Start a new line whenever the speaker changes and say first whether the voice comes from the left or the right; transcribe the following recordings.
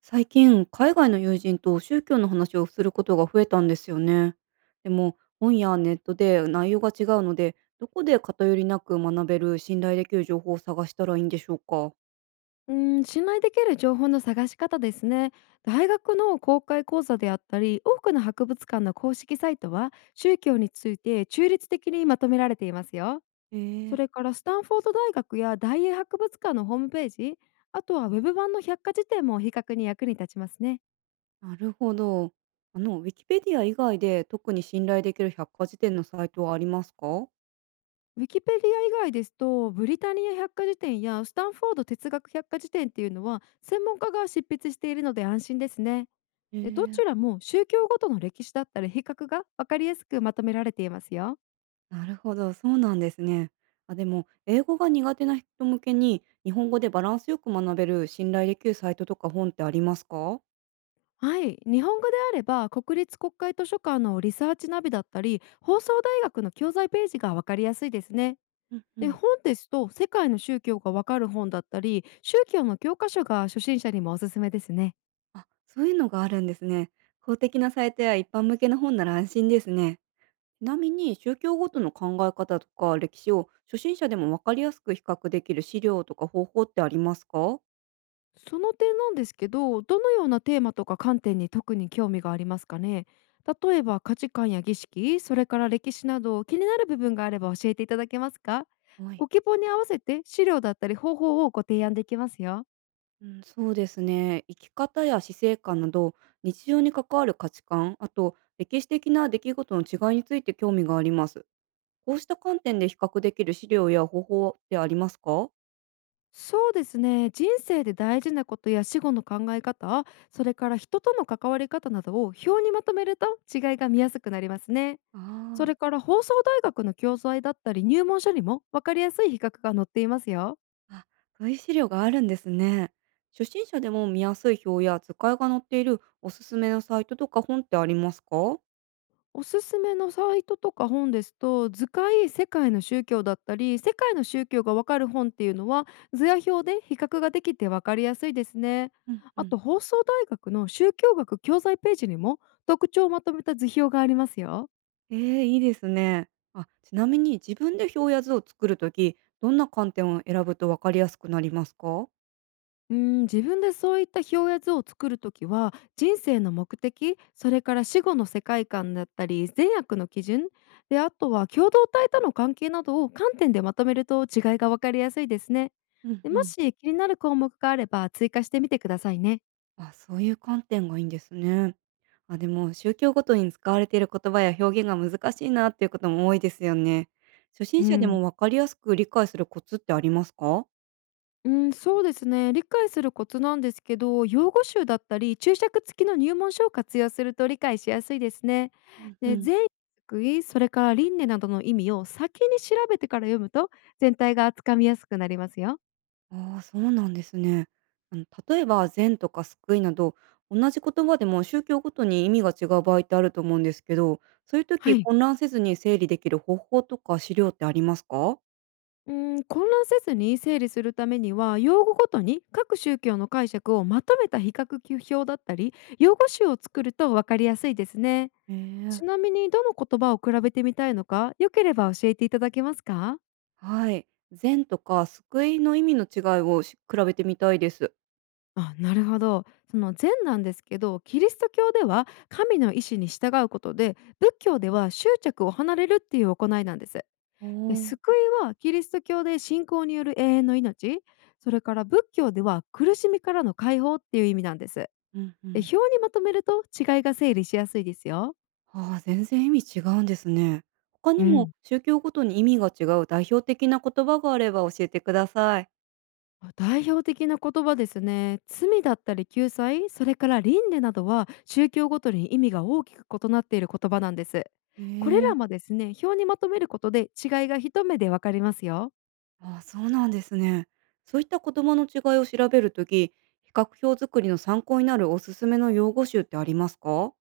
right: 最近海外の友人と宗教の話をすることが増えたんですよね。でも本やネットで内容が違うので、どこで偏りなく学べる信頼できる情報を探したらいいんでしょうか？
left: うん、信頼できる情報の探し方ですね。大学の公開講座であったり、多くの博物館の公式サイトは宗教について中立的にまとめられていますよ。
right: へ
left: そ
right: え。
left: れからスタンフォード大学や大英博物館のホームページ、あとはウェブ版の百科事典も比較に役に立ちますね。
right: なるほど。ウィキペディア以外で特に信頼できる百科事典のサイトはありますか？
left: ウィキペディア以外ですと、ブリタニア百科事典やスタンフォード哲学百科事典っていうのは専門家が執筆しているので安心ですね。
right: へ
left: で、ど
right: え。
left: ちらも宗教ごとの歴史だったり比較が分かりやすくまとめられていますよ。
right: なるほど、そうなんですね。あ、でも英語が苦手な人向けに日本語でバランスよく学べる信頼できるサイトとか本ってありますか？
left: はい、日本語であれば国立国会図書館のリサーチナビだったり放送大学の教材ページが分かりやすいですね。
right: うんう
left: で、
right: ん。
left: 本ですと世界の宗教が分かる本だったり宗教の教科書が初心者にもおすすめですね。
right: あ、そういうのがあるんですね。公的なサイトや一般向けの本なら安心ですね。ちなみに宗教ごとの考え方とか歴史を初心者でも分かりやすく比較できる資料とか方法ってありますか？
left: その点なんですけど、どのようなテーマとか観点に特に興味がありますかね。例えば価値観や儀式、それから歴史など気になる部分があれば教えていただけますか。
right: はい。
left: ご希望に合わせて資料だったり方法をご提案できますよ。
right: うん、そうですね。生き方や死生観など日常に関わる価値観、あと歴史的な出来事の違いについて興味があります。こうした観点で比較できる資料や方法ってありますか？
left: そうですね。人生で大事なことや死後の考え方、それから人との関わり方などを表にまとめると、違いが見やすくなりますね。そ
right: ああ。
left: れから放送大学の教材だったり入門書にも分かりやすい比較が載っていますよ。
right: あ、古い資料があるんですね。初心者でも見やすい表や図解が載っているおすすめのサイトとか本ってありますか？
left: おすすめのサイトとか本ですと、図解世界の宗教だったり世界の宗教がわかる本っていうのは、図や表で比較ができてわかりやすいですね。
right: うんう
left: あ
right: ん。
left: と放送大学の宗教学教材ページにも、特徴をまとめた図表がありますよ。
right: ええ、いいですね。あ、ちなみに自分で表や図を作るとき、どんな観点を選ぶとわかりやすくなりますか？
left: うん、自分でそういった表や図を作るときは、人生の目的、それから死後の世界観だったり善悪の基準で、あとは共同体との関係などを観点でまとめると、違いが分かりやすいですね。
right: うん
left: で、
right: う
left: も
right: ん。
left: し気になる項目があれば追加してみてくださいね。
right: あ、そういう観点がいいんですね。あ、でも宗教ごとに使われている言葉や表現が難しいなっていうことも多いですよね。初
left: う
right: 心者でも
left: ん
right: わかりやすく理解するコツってありますか？
left: うん、そうですね。理解するコツなんですけど、用語集だったり、注釈付きの入門書を活用すると理解しやすいですね。
right: うんう
left: で、
right: ん。
left: 善意、救い、それから輪廻などの意味を先に調べてから読むと、全体がつかみやすくなりますよ。
right: ああ、そうなんですね。例えば善とか救いなど、同じ言葉でも宗教ごとに意味が違う場合ってあると思うんですけど、そういう
left: は
right: 時
left: い。
right: 混乱せずに整理できる方法とか資料ってありますか？
left: うん、混乱せずに整理するためには、用語ごとに各宗教の解釈をまとめた比較表だったり、用語集を作ると分かりやすいですね。
right: ええ、
left: ちなみに、どの言葉を比べてみたいのか、よければ教えていただけますか？
right: はい。善とか救いの意味の違いをし比べてみたいです。
left: あ、なるほど。その禅なんですけど、キリスト教では神の意志に従うことで、仏教では執着を離れるっていう行いなんです。
right: お
left: で、
right: ー。
left: 救いはキリスト教で信仰による永遠の命、それから仏教では苦しみからの解放っていう意味なんです。
right: うんう
left: で、
right: ん。
left: 表にまとめると違いが整理しやすいですよ。
right: ああ、全然意味違うんですね。他
left: う
right: にも
left: ん。
right: 宗教ごとに意味が違う代表的な言葉があれば教えてください。
left: あ、代表的な言葉ですね。罪だったり救済、それから輪廻などは宗教ごとに意味が大きく異なっている言葉なんです。これ
right: え
left: ら
right: え。
left: もですね、表にまとめることで違いが一目でわかりますよ。
right: ああ、そうなんですね。そういった言葉の違いを調べるとき、比較表作りの参考になるおすすめの用語集ってありますか？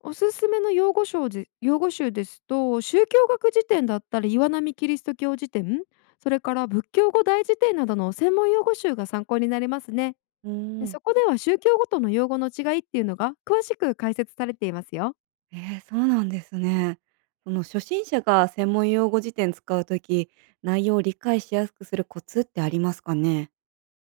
left: おすすめの用語集で、用語集ですと、宗教学辞典だったり岩波キリスト教辞典、それから仏教語大辞典などの専門用語集が参考になりますね。
right: うー
left: で、
right: ん、
left: そこでは宗教ごとの用語の違いっていうのが詳しく解説されていますよ。
right: ええ、そうなんですね。その初心者が専門用語辞典使うとき、内容を理解しやすくするコツってありますかね？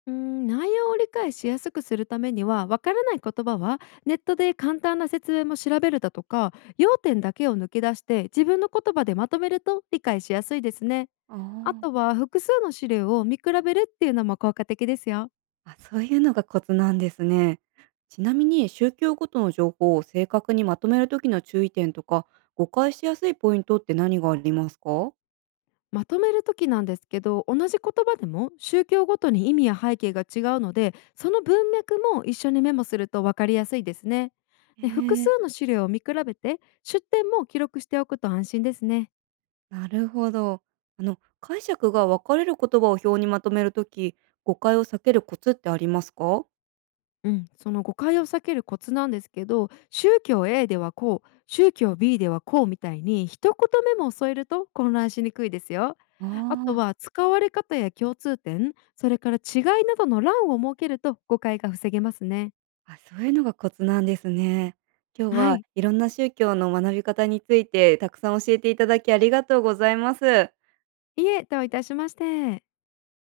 left: うーん、内容を理解しやすくするためには、わからない言葉はネットで簡単な説明も調べるだとか、要点だけを抜き出して自分の言葉でまとめると理解しやすいですね。
right: ああ。
left: あとは複数の資料を見比べるっていうのも効果的ですよ。
right: あ、そういうのがコツなんですね。ちなみに宗教ごとの情報を正確にまとめるときの注意点とか、誤解しやすいポイントって何がありますか？
left: まとめる時なんですけど、同じ言葉でも宗教ごとに意味や背景が違うので、その文脈も一緒にメモするとわかりやすいですね。で、複数
right: ええ、
left: の資料を見比べて出典も記録しておくと安心ですね。
right: なるほど。あの、解釈が分かれる言葉を表にまとめるとき、誤解を避けるコツってありますか？
left: うん、その誤解を避けるコツなんですけど、宗教 A ではこう、宗教 B ではこうみたいに一言目も添えると混乱しにくいですよ。
right: あ
left: あと
right: あ。
left: は使われ方や共通点、それから違いなどの欄を設けると誤解が防げますね。
right: あ、そういうのがコツなんですね。今日
left: は
right: は
left: い、
right: いろんな宗教の学び方についてたくさん教えていただきありがとうございます。
left: いえ、どういたしまして。